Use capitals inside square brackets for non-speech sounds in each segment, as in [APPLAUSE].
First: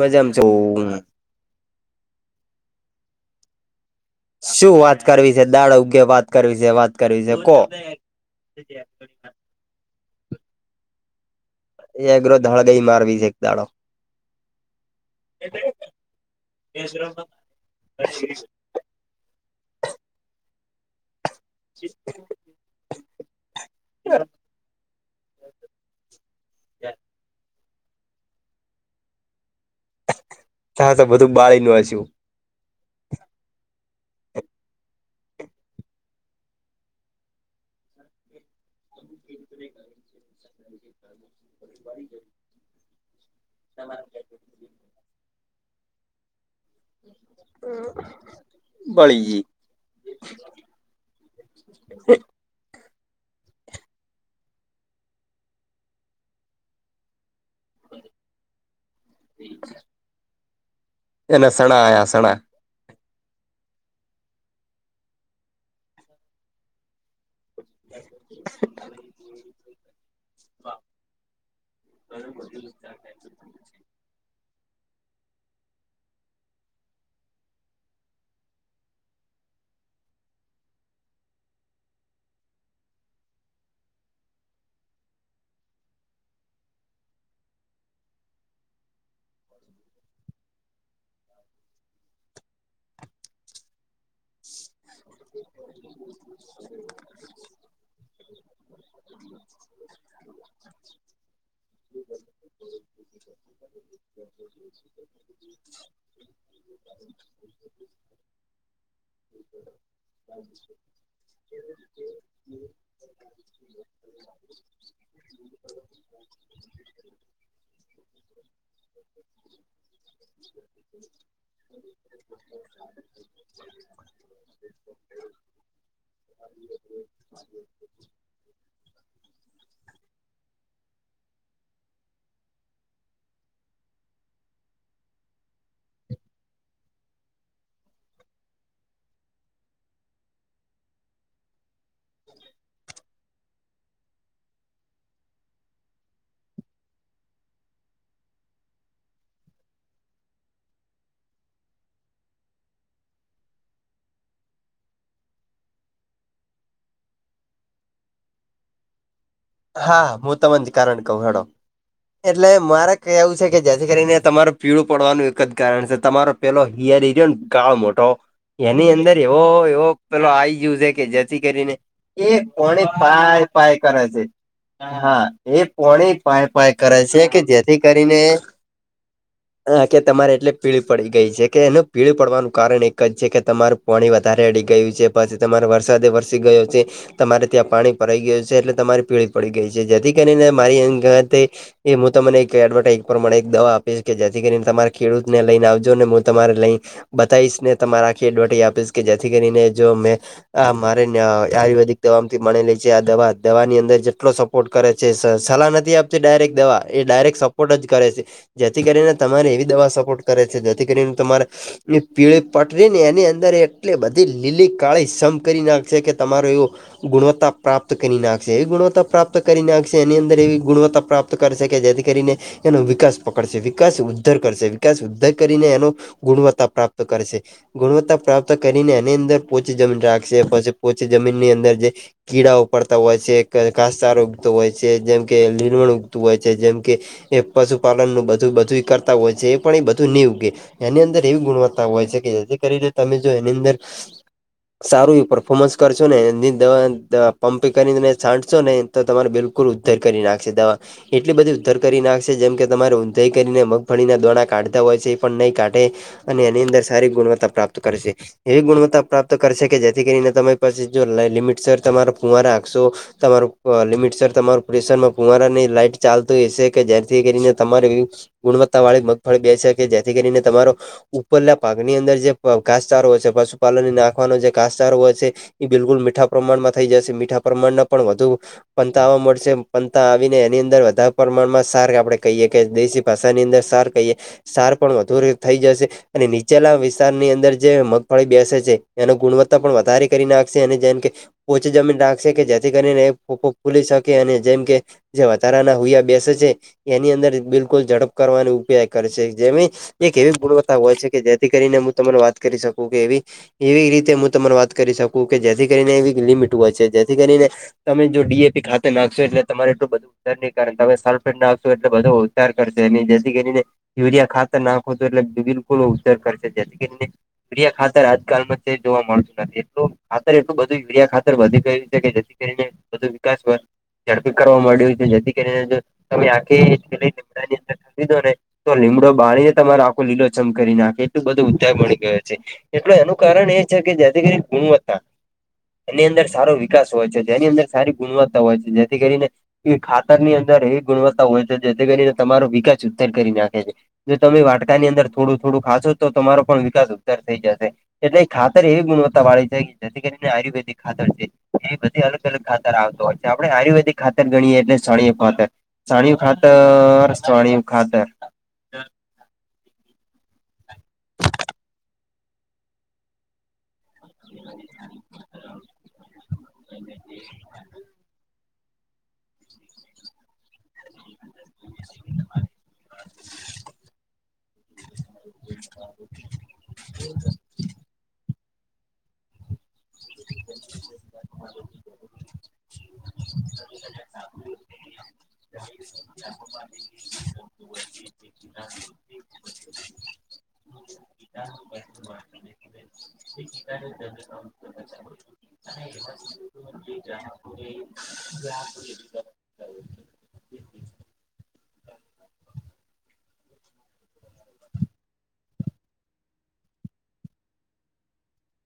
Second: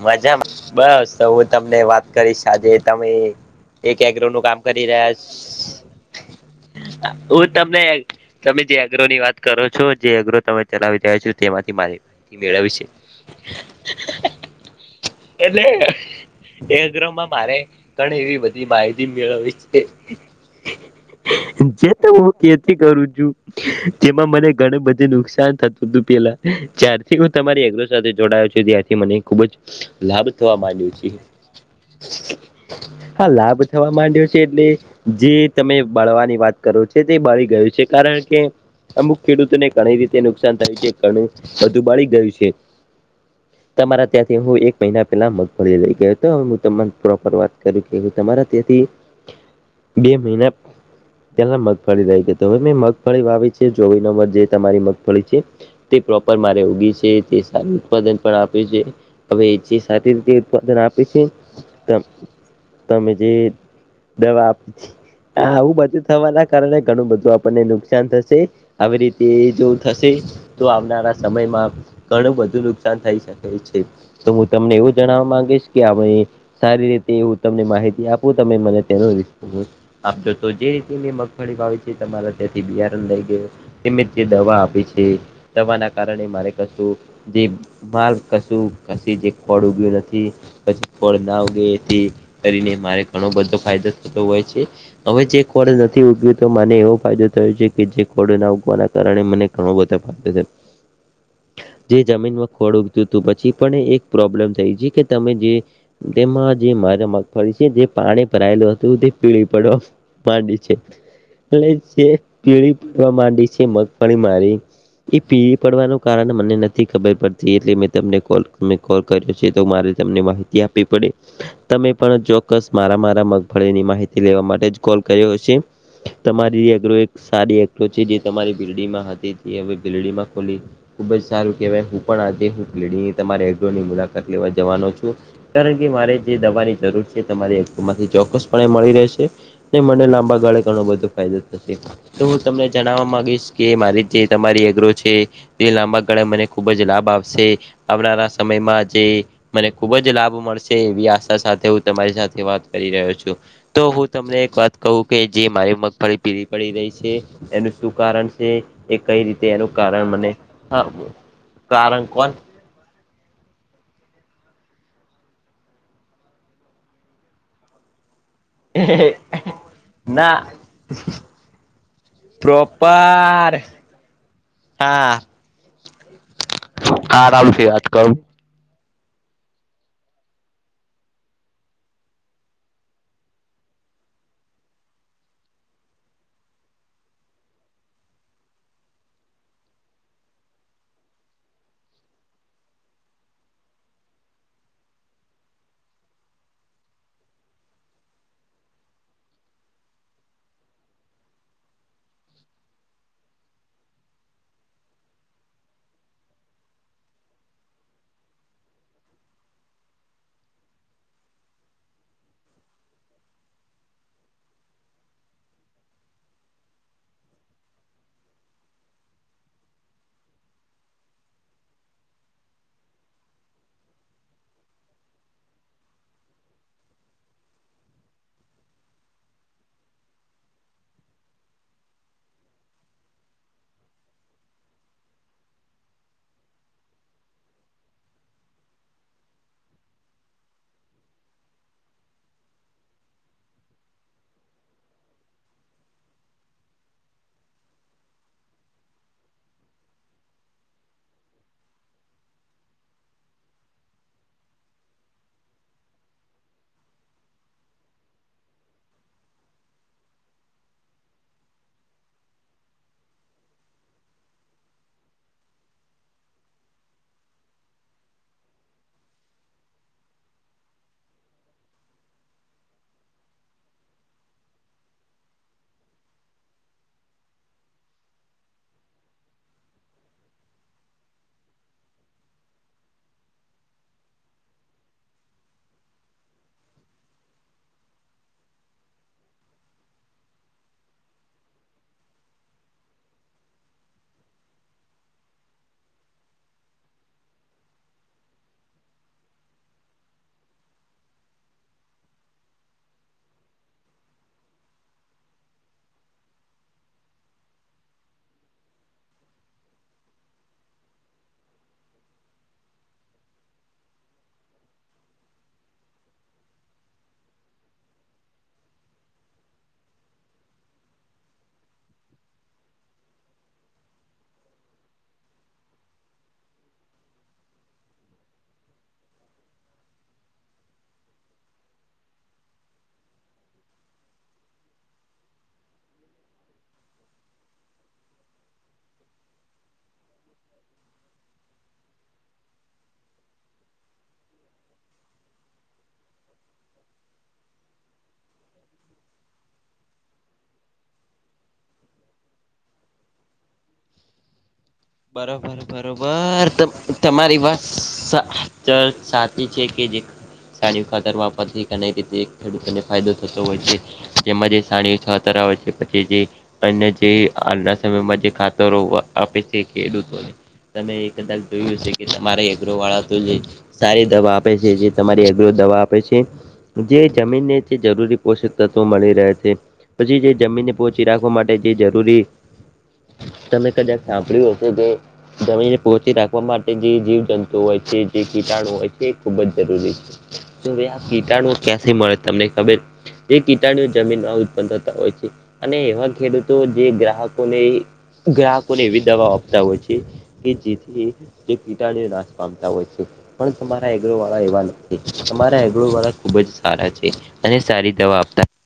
મજામ મજામાં? છું બસ તો હું તમને વાત કરીસ, આજે તમે એક એગ્રોનું કામ શું કરી વાત રહ્યા સ, કરવી છે દાળ ઉગે વાત કરવી છે વાત કરવી છે હું કો તમને તમે જે અગ્રોની વાત કરો છો, જે અગ્રો તમે ચલાવી રહ્યા છો તેમાંથી એગ્રો માહિતી મેળવવી ધળગઈ છે. મારવી એક દાડો એટલે એ [UNINTELLIGIBLE] માં મારે ઘણી એવી બધી માહિતી મેળવવી છે, જે ત હુ કેત [UNINTELLIGIBLE] કરું છું જેમાં મને ઘણું બધું નુકસાન થતુતુ પેલા. જ્યારથી હું તમારી એગ્રો સાથે જોડાયો છું ત્યારથી મને ખુબ જ લાભ થવા તા માંડ્યું તો છે બધું બાળી નું હસ્યું હા, લાભ થવા માંડ્યો છે એટલે જે તમે બાળવાની વાત કરો છો તે, બાળી ગયું છે કારણ કે અમુક ખેડૂતોને ઘણી રીતે નુકસાન થાય છે. ઘણું વધુ બાળી ગયું છે. તમારા ત્યાંથી હું એક મહિના પેલા મગફળી લઈ ગયો હતો હું તમન પ્રોપર વાત કરૂ કે હું તમારા ત્યાંથી બળી ગઈ બે મહિના ત્યા મેં મગફળી રહી ગઈ હવે મેં મગફળી વાવી છે, ચોવી નંબર, જે તમારી મગફળી છે તે પ્રોપર મારે ઉગી છે, તે સારું ઉત્પાદન આપી છે હવે જે રીતે ઉત્પાદન આપે છે. એના સણા આયા સણા તમે જે દવા આપ, આવું બધું થવાના કારણે ઘણું બધું આપ આપનને નુકસાન થશે, આવી રીતે જો થશે, તો આવનારા સમયમાં ઘણું બધું નુકસાન થઈ શકે એવું છે તો હું તમને એવું જણાવવા માંગીશ કે અ સારી રીતે એવું તમને માહિતી આપું તમે મને તેનો રસ્ન્ આપતો તો જે રીતે મેં મગફળી વાાવી છે. તમારા ત્યાંથી બિયારણ લઈ ગય મ જે દવા આપી છે દવાના કારણે મારે કશું જે માલ કશું કશી જ એક ફળ ઉગ્યું નથી. પછી ફળ નાગે કરીને મારે ઘણો બધો ફાયદો થતો હોય છે. હવે જે કોડ નથી ઉગ્યું તો મને એવો ફાયદો થયો છે કે જે ખોડ ના ઉગવાના કારણે મને ઘણું બધો ફદો છે. જે જમીનમાં ખોડ તો પછી પણ એક પ્રોબ્લેમ થઈ છે કે તમે જે તેમાં જે મારી મગફળી છે જે પાણી ભરાયેલું હતું તે પીળી પડ્યો. માંડી છે એટ જે પીળી પવા માંડી છે. મગફળી મારી એ પી પડવાનું કારણ મને નથી ખબર પડતી. એટલે મે તમને કોલ કોલ કર્યો છે તો મારે તમને માહિતી આપવી પડે. તમે પણ ચોક્કસ મારા મારા મગફળીની માહિતી લેવા માટે જ કોલ કર્યો હશે. તમારી અઘ્ર એક સારી એગ્ર છે જે તમારી બરડીમાં હતી હવે બીરડીમાં ખોલી ખુબ જ સારું કેવાય. હું પણ આ લ તમારેની મુલાકાત લેવા જવાનો છું. કારણ કે મારે જે દવાની જરૂર છે તમારીમાંથી ચોક્કસપણે મળી રહેશે. ન મને લાંબા ગાળે ઘણો બધો ફાયદો થશે. તો હું તમને જણાવવા મામાંગીશ કે મારી જે તમારી એગ્રો છે. તે લાંબા ગાળે મને ખુબ જ લાભ આપશે આવનારા સમયમાં જે મને ખુબ જ લાભ મળશે એવી આશા સાથે હું તમારી સાથે વાત કરી રહ્યો છું. તો હું તમને એક વાત કહું કે જે મારી મગફળી પીવી પડી રહી છે. એનું શું કારણ છે. એ કઈ રીતે એનું હા કારણ મને હું તમને હ કારણ કારણ કોન? કે એવું સે કે જેથી કરીને તમારું પીળું પડવાનું એક જ કારણ છે તમારો પેલો હિયરિયોને કાળ મોટ તો એની અંદર એવો એવો પેલો ના આ ગયું છે કે જેથી કરીને એ કોને પાાય પ્રોપર પાાય કરે છે. હા એ પોણે પાય પાય કરે છે આ કે રાઉલ થી જેથી વાત કરું કરીને હ કે તમારે એટલે પીળી પડી ગઈ છે કે એનું પીળી પડવાનું કારણ એક જ છે કે તમારું પાણી વધારે અડી ગયું છે પછી તમારો વરસાદે વરસી ગયો છે. તમારે ત્યાં પાણી પરાઈ ગયું છે એટલે તમારી પીળી પડી ગઈ છે જેથી કરીને મારી એ હું તમને એક એડવર્ટમાણે એક દવા આપીશ કે જેથી કરીને તમારા ખેડૂત ને લઈને આવજો ને હું તમારે લઈ બતાવીશ ને તમારે આખી એ ડોટી આપીશ કે જેથી કરીને જો મેં આ મારે આયુર્વેદિક દવા થી મળેલી છે. આ દવા દવા ની અંદર એટલો સપોર્ટ કરે છે સલાહ નથી આપતી ડાયરેક્ટ દવા એ ડાયરેક્ટ સપોર્ટ જ કરે છે. જેથી કરીને તમારે એવી દવા સપોર્ટ કરે છે જેથી કરીને તમારે એ પીળી પટરીને એની અંદર એટલે બધી લીલી કાળી સમ કરી નાખશે કે તમારો એવો ગુણવત્તા પ્રાપ્ત કરી નાખશે એ ગુણવતા પ્રાપ્ત કરી નાખશે એની અંદર એવી ગુણવત્તા પ્રાપ્ત કરશે કે જેથી કરીને એનો વિકાસ પકડશે, વિકાસ ઉદ્ધર કરશે, વિકાસ ઉદ્ધર કરીને એનો ગુણવત્તા પ્રાપ્ત કરશે. ગુણવત્તા પ્રાપ્ત કરીને એની અંદર પોચી જમીન રાખશે. પછી પોચી જમીનની અંદર જે કીડાઓ પડતા હોય છે એક ઘાસચારો ઉગતો હોય છે, જેમ કે લીલવણ ઉગતું હોય છે. જેમ કે એ પશુપાલનનું બધું બધુંએ કરતા હોય છે એ પણ એ બધું ની ઉગે. એની અંદર એવી ગુણવત્તા હોય છે કે જેથી કરીને તમે જો એની અંદર સારું એવું પર્ફોર્મન્સ કરશો ને એની દન દ પંપીંગ કરીને છાંટ સોને તો તમારે બિલકુલ ઉદ્ધર કરી નાખશે દવા. એટલી બધી ઉધર કરી નાખશે જેમ કે તમારે ઊંધઈ કરીને મગફળીના દોણા કાઢતા હોય છે એ પણ નહીં કાઢે. અને એની અંદર સારી ગુણવત્તા પ્રાપ્ત કરશે. એવી ગુણવત્તા પ્રાપ્ત કરશે કે જેથી કરીને તમે પછી જો લિમિટ સર તમારા ફુવા રાખશો. તમારું અ લિમિટસર તમારું પ્રેશરમાં ફુવારાની લાઈટ ચાલતી હશે કે જેથી કરીને તમારે ગુણવત્તાવાળી મગફળી બેસે કે જેથી કરીને તમારો ઉપરલા પાકની અંદર જે ઘાસચારો હોય છે પશુપાલનને નાખવાનો જે ઘાસચારો હોય છે. ઈ બિલકુલ મીઠા પ્રમાણમાં થઈ જશે મીઠા પ્રમાણના પણ વધુ પંતા આવવા મડશે પંતા આવીને એની અંદર વધારે પ્રમાણમાં સાર આપડે કહીએ કે દેશી ભાષાની અંદર સાર કહીએ સાર પણ વધુ રે થઈ જશે. અને નીચેલા વિસ્તારની અંદર જે મગફળી બેસે છે એનું ગુણવત્તા પણ વધારે કરી નાખશે અને જેમ કે પોચી જમીન રાખશે કે જેથી કરીને એ ફૂ ફુલી શકે અને જેમ કે જે વધારાના હુયા બેસે છે એની અંદર બિલકુલ ઝડપ કરવાનો ઉપયાય કરે છે જેમી એક એવી ગુણવત્તા હોય છે કે જેથી કરીને મું તમને વાત કરી શકું કે એવી એવી રીતે હુ તમને વાત કરી શકું કે જેથી કરીને એવી લિમિટ હોય છે જેથી કરીને તમે જો ડીએપી ખાતર નાખશો એટલે તમારે એટલું બધું સર નહી કારણ તમે સલ્ફેડ નાખશો એટલે બધો ઉતાર કરશે અને જેથી કરીને યુરિયા ખાતર નાખો તો એટલે [INAUDIBLE] ફુલ ઉધાર કરશે જેથી કરીને યુરિયા ખાતર આજકાલમાં ક્યાંય જોવા મળતું નથી એટલું ખાતર એટલું બધું યુરિયા ખાતર વધી ગયું છે કે જેથી કરીને બધું વિકાસ ભર ઝડપી કરવા મળ્યું કે જેથી કરીને તમે આખી લીમડાની અંદર કાપી દો ને તો લીમડો બાળીને તમારે આખો લીલો છમ કરી નાખે એટલું બધું ઉધાય મળી ગયો છે. એટલે એનું કારણ એ છે કે જેથી કરીને ગુણવત્તા એની અંદર સારો વિકાસ હોય છે. તેની અંદર સારી ગુણવત્તા હોય છે. જેથી કરીને એ ખાતર ની અંદર એવી ગુણવત્તા હોય છે જેથી કરીને તમારો વિકાસ ઉત્તર કરી નાખે છે. જો તમે વાટકા ની અંદર થોડું થોડું ખાશો તો તમારો પણ વિકાસ ઉધાર થઈ જશે. એટલે ખાતર એવી ગુણવત્તા વાળી છે જેથી કરીને આયુર્વેદિક ખાતર છે એ બધી અલગ- - ખાતર આવતો હોય છે આપણે આયુર્વેદિક- - ખાતર ગણીએે એટલે સોણિયું ખાતર બરોબર સાણિયું બરોબર ખાતર સાણિયું ખાતર. ચ સાતી છે કે જે સાણિયું ખાતર વાપરથી અને એ રીતે એક ખેડૂતોને ફાયદો થતો હોય છે. જેમાં જે સાણિયું ખાતર આવે છે પછી જે અને જે હાલના સમયમાં જે ખાતરો આપે છે ખેડૂતોને તમે એ કદાચ જોયું હશે કે તમારે એગ્રોવાળા તો જે સારી દવા આપે છે. જે તમારી એગ્રો દવા આપે છે જે જમીનને જે જરૂરી પોષક તત્વો મળી રહે છે. પછી જે જમીનને પોચી રાખવા માટે જે જરૂરી તમે કદાક સાભ ડીઓ છે જે જમીનને પોચી રાખવા માટે જે જીવજંતુ હોય છે. જે કીટાણુ હોય છે એ ખૂબ જ જરૂરી છે. જો ભાઈ આ કીટાણુ ક્યાંથી મળે તમને ખબર? જે કીટાણુઓ જમીનમાં ઉત્પન્ન થતા હોય છે. અને એવા ખેડૂતો જે ગ્રાહકોને ગ્રાહકોને એવી- - હોય છે કે જેથી કીટાણુ નાશ પામતા હોય છે. પણ તમારા એગરો વાળા એવા નથી તમારા એગરો વાળા ખુબ જ સારા છે. અને સારી દવા આપતા- -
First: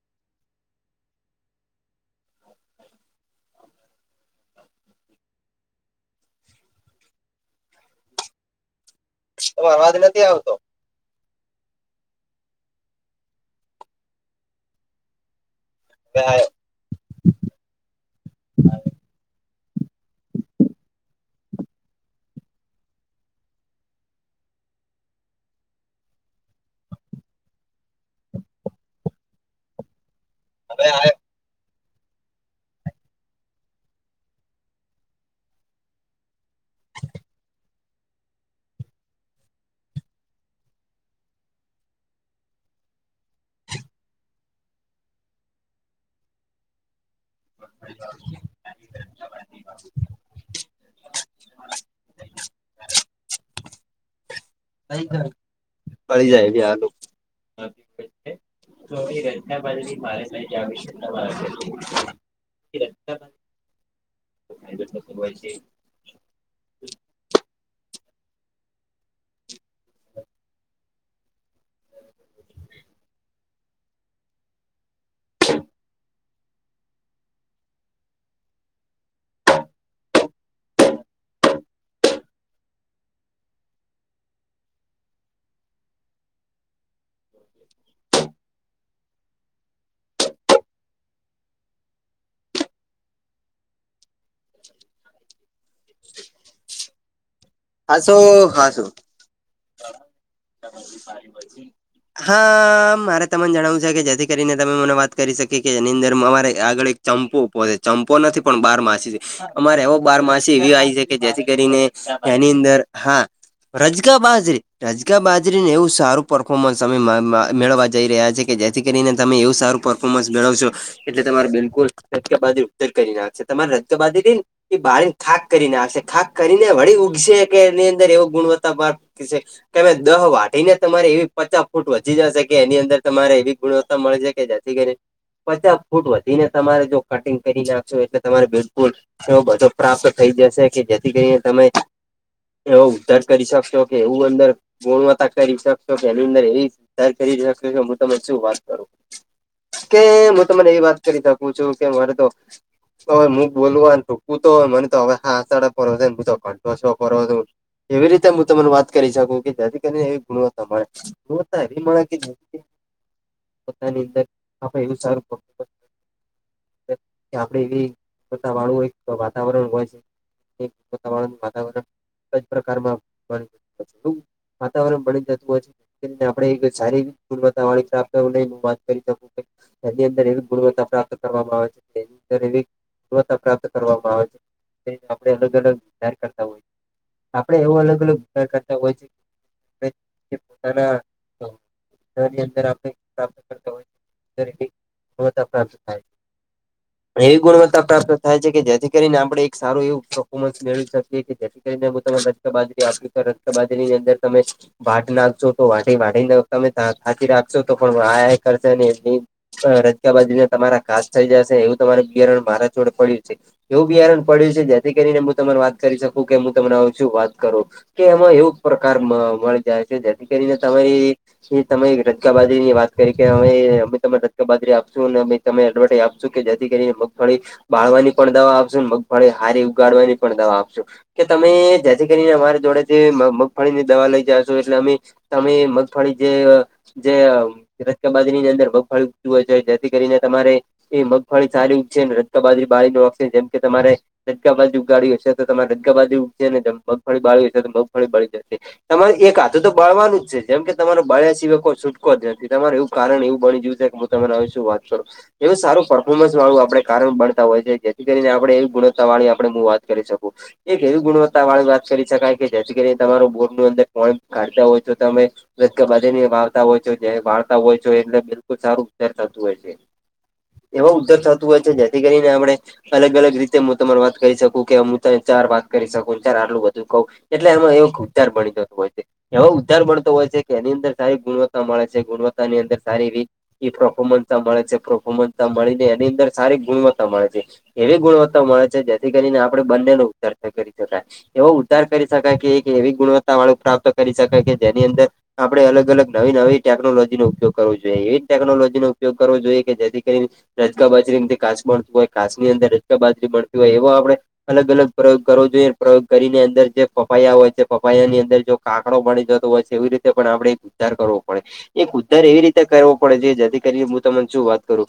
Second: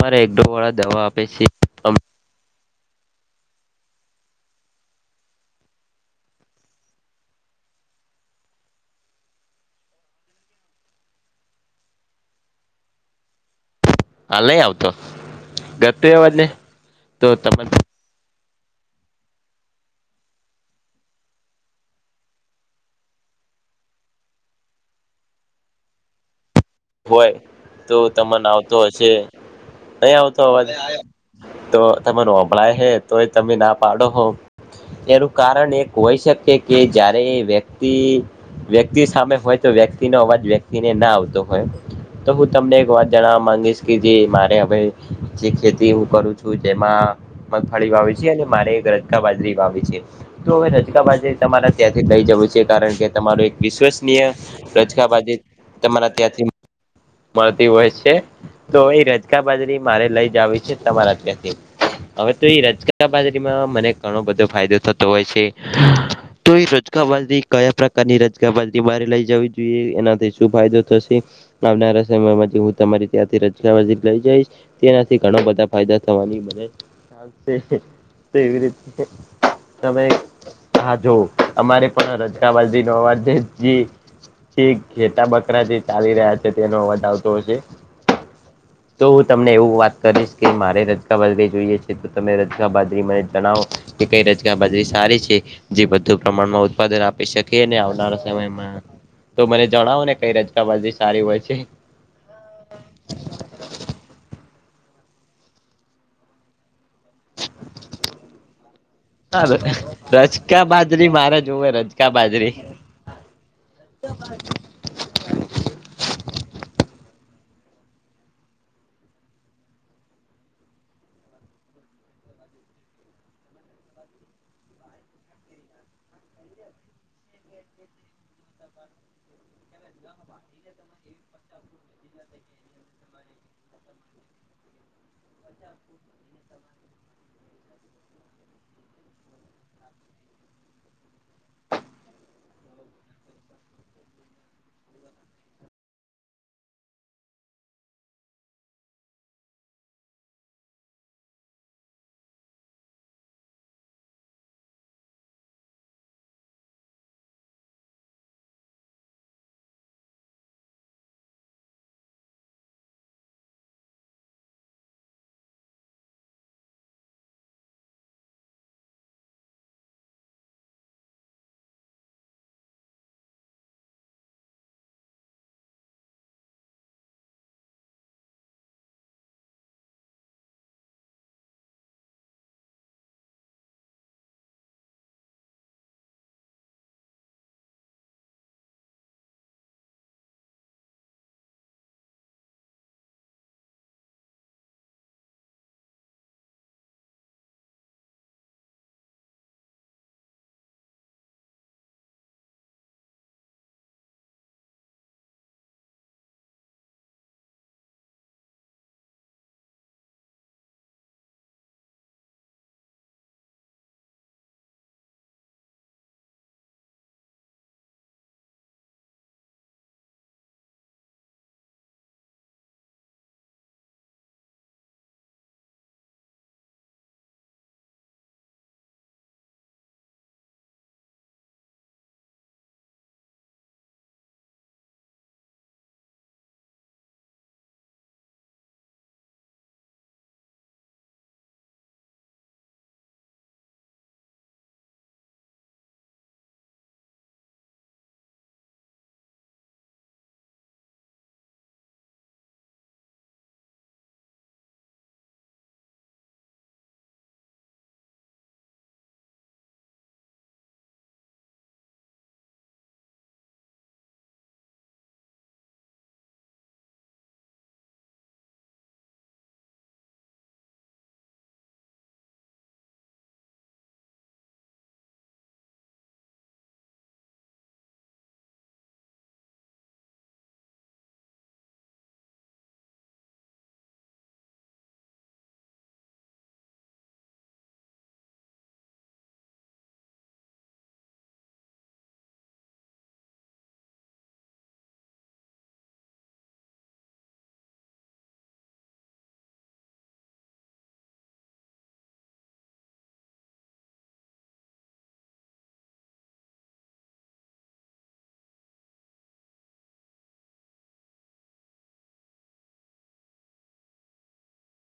પર એગરો વાળા દવા આપે છે. તો અવાજ નથી આવતો? હા નઈ આવતો ગત હવે અવાજને આયો તો તમે- - હોય તો તમને આવતો હશે નહી આવતો અવાજ? હવે આયો તો તમે નોભળાય હે તો એ તમે ના પાડો હો. એનું કારણ એક હોય શકે કે જ્યારે વ્યક્તિ- - વ્યક્તિ સામે હોય તો વક્ અવાજ વક્ ના આવતો હોય. તો હું તમને એક વાત જણવા માંગીશ કે જે મારે હવે જે ખેતી હું કરું છું જેમાં- - મગફાળી વાવેવી છે અને મારે એક રજકા બાજરી વાવી છે તો હવે રજકા બાજરી- - તમારે ત્યાંથી લઈ જવું છે કારણ કે તમારું એક વિશ્વસનીય રચકા બાજ તમારા- - ચી જાય આ લોકો- - મળતી હોય છે તો એ રજકા બાજરી મારે લઈ જવી છે તમારા ત્યાંથી? હવે તો એ રજગ બાજરીમાં મને ઘણો બધો ફાયદો થતો હોય લોકો છે તો- - રકાતી કયા પ્રકારની રજગાવાતી બહરે લઈ જવી જોઈએ એનાથી શું ફાયદો થશે? આવનારા સમય માં હું તમારી ત્યાંથી ર- - લઈ જઈ તેનાથી ઘણ બધા ફાયદા થવાની મ- - તો એવી રીતે તમે- - હા જોવ અમારે પણ રજગવાલજી નો અવાજે- - છેક ઘેતા બકરા જે- - ચાલી રહ્યા છે તેનો વધાવતો છે તો હું તમને એવું વાત કરીશ- - કે મારે રજગા બાાદરી જોઈએ છે તો તમે રજગા બાાદરી મને જણાવો? કઈ રજગ બાજરી સારી છે જે વધુ પ્રમાણમાં ઉત્પાદન આપ- - આપ શકીએ ને હાસો આવનારા સમયમાં હાસો તો મને જણાવો ને કઈ રજ- - હા મારે તમને જણાવવું છે કે જેથી કરીને તમે મને વાત કરી શકી કે જેની અંદર અરે આગળ- - ચંપો છે ચંપો નથી પણ બાર માસી- - હા, અમારે એવો બાર માસી રજકા એવી આવી છે બાજરી કે મારે જેથી જોવે કરીને રજકા એની બાજરી અંદર હા- - રજગા બાજરી રજગા બાજ- - આને એવું સારું પરર્ફોર્મન્સ અમે મેળવવા જઈ રહ્યા છીએ કે જેથી કરીને તમે એવું સારું પરર્ફોર્મન્સ મેળવશો- - એટલે તમારે બિલકુલ રબા ઉત્તર કરી નાખશે તમારે રજબંધ રઇને- - એ બારીને ખાક કરી નાખશે ખાક કરીને વળી ઉઊગશે કે એની અંદર એવ ગુણવત્તા છે કેમે દહ વાઢી ને તમારે એવી પચાસ ફૂટ વધી જશે કે એની અંદર તમારે એવી ગુણવત્તા મળી છે કે જેથી કરીને પચાસ ફૂટ વધીને તમારે જો કટિંગ કરી નાખશો એટલે તમારે બિલકુલ- - શ બધો પ્રાપ્ત થઈ જશે કે જેથી કરીને તમે- - એવો ઉદ્ધાર કરી શકશો કે એવું અંદર- - ગોણમાં ત કરી શકશો કે એની અંદર એવી કરી શકો હું તમે શું વાત કરું- - કે હું તમને એવી વાત કરી શકું છું કે વરે તો- - હવે હું બોલવુંને ટૂકવું તો હોય મને તો હવે હડા પરને હ તો ઘંટોસવા પર હતો. એવી રીતે હું તમને વાત કરી શકું કે- - જેથી કરીને એવી ગુણવત્તા મળે ગુણવત્તા એવી મળે કે- - પોતાની અંદર આપે એવું સારું પડતું. કે આપડે એ પોતા વાળું વાતાવરણ હોય છે. વાતાવરણ ક પ્રકારમાં- - વાતાવરણ બણી જતું હોય છે. આપ સારીુવતા વાળ પ્ર હું વાત કરી શકું કે એની અંદર એવી ગુણવત્તા પ્રાપ્ત કરવામાં આવે છે એની અંદર એવી ગુણવત્તા પ્રાપ્ત કરવામાં આવે છે આપણે અલગ અલગાર કરતા હોય આપડણે એવો અલગ અલગાર કરતા હોય છે ના ની અંદર આપ પ્રાપ્ત કરતા હોય પ્રાપ્ત થાય છે એવી ગુણવત્તા પ્રાપ્ત થાય છે કે જેથી કરીને આપણે એક સારું એવું પરફોર્મન્સ મેળવી શકીએ કે જેથી કરીને રક્ત બાજરી આપી છે રક્ત બાજરી ની અંદર તમે વાટ નાખશો તો વાટી વાઢને તમે ખાંસી રાખશો તો પણ આ કરશે ને એમ રજકા બાજીુને તમારા કાસ થઈ જશે એવું તમારે બિયરણ મારા છોડે પડ્યું છે એવું બિયારણ પડ્યું છે જેથી કરીનેું તમાર વાત કરી શકું કે હું તમને આવું છું વાત કરું કે એમાં એવું પ્રકાર માં મળી જાય છે જેથી કરીને તમારી એ તમે રજકા બાજરી ની વાત કરી કે અમે ત રજગ બાજરી આપશું ને અમે તમે એડવર્ટાઈઝ આપશો કે જેથી કરીને મગફોળડી બાળવાની પણ દવા આપશું ને મગફળી હારી ઉગાડવાની પણ દવા આપશું. કે તમે જેથી કરીને અમારી જોડે જે મ મ ગફળીની દવા લઈ જાશો એટલે અમે તમે મગફળી જે અહ જે અહ રજકબાજ ની અંદર બગફળ ઉગતું હોય છે જેથી કરીને તમારે એ મગફળી સારી ઉગજ રજકાબારી બાળી ઓ જેમ કે તમારે દટકા બાજુ ઉગાડી હશે તો તમારે દટકા બાજુગ ને જેમ મગફળી બાળી હશે તો મગફળી બળી જશે. તમારે એકાદું તો બળવાનું જ છે જેમ કે તમારો બળ્યા સિવાય કોઈ છૂટકો જ નથી તમારે એવું કારણ એવું બની ગયું છે કે તમે આવીશું વાત કર એવું સારું પર્ફોર્મન્સ વાળું આપડણે કારણ બનતા હોય છે જેથી કરીને આપડે એવી ગુણવત્તા વાળી આપડે હું વાત કરી શકું. એક એવી ગુણવત્તા વાળી વાત કરી શકાય કે જેથી કરી તમારો બોર ન અંદર પોઈ કાઢતા હોય તો તમે રટતા ભી મરતા હોય છે જે વાળતા હોય છો એટલે બિલકુલ સારું ઉપચાર થતું હોય છે. એવા ઉદ્ધર થતું હોય છે જેથી કરીને હમણે અલગ અલગ રીતે હું તમારી વાત કહી શકું કે હું ત ચાર વાત કરી શકું ચાર આટલું બધું કહું એટલે એમાં એવ ઉચાર બણી જતું હોય છે. એવો ઉદ્ધાર મળતો હોય છે કે એની અંદર સારી ગુણવત્તા મળે છે ગુણવત્તા ની અંદર સારી રી એ પરફોર્મન્સ મળે છે પરફોર્મન્સ તા મળીને એની અંદર સારી ગુણવત્તા મળે છે. એવી ગુણવત્તા મળે છે જેથી કરીને આપડે બંને નો ઉતારતા કરી શકાય. એવો ઉદ્ધાર કરી શકાય કે એક એવી ગુણવત્તા વાળું પ્રાપ્ત કરી શકાય કે જેની અંદર આપડે અલગ અલગ નવી નવી ટેકનોલોજી નો ઉપયોગ કરવો જોઈએ એવી જ ટેકનોલોજીનો ઉપયોગ કરવો જોઈએ કે જેથી કરી રજગ બાજરી એમથી કાચ મળતું હોય કાચ ની અંદર રજગા બાજરી મળતી હોય એવો આપડે અલગ અલગ પ્રયોગ કરવો જોઈએ પ્રયોગ કરીને અંદર જે ફફાયા હોય છે પપાયા ની અંદર જો કાકડો પાણી જતો હોય છે એવી રીતે પણ આપડે ઉદ્ધાર કરવો પડે. એક ઉદ્ધાર એવી રીતે કરવો પડે છે જેથી કરી હું તમને શું વાત કરું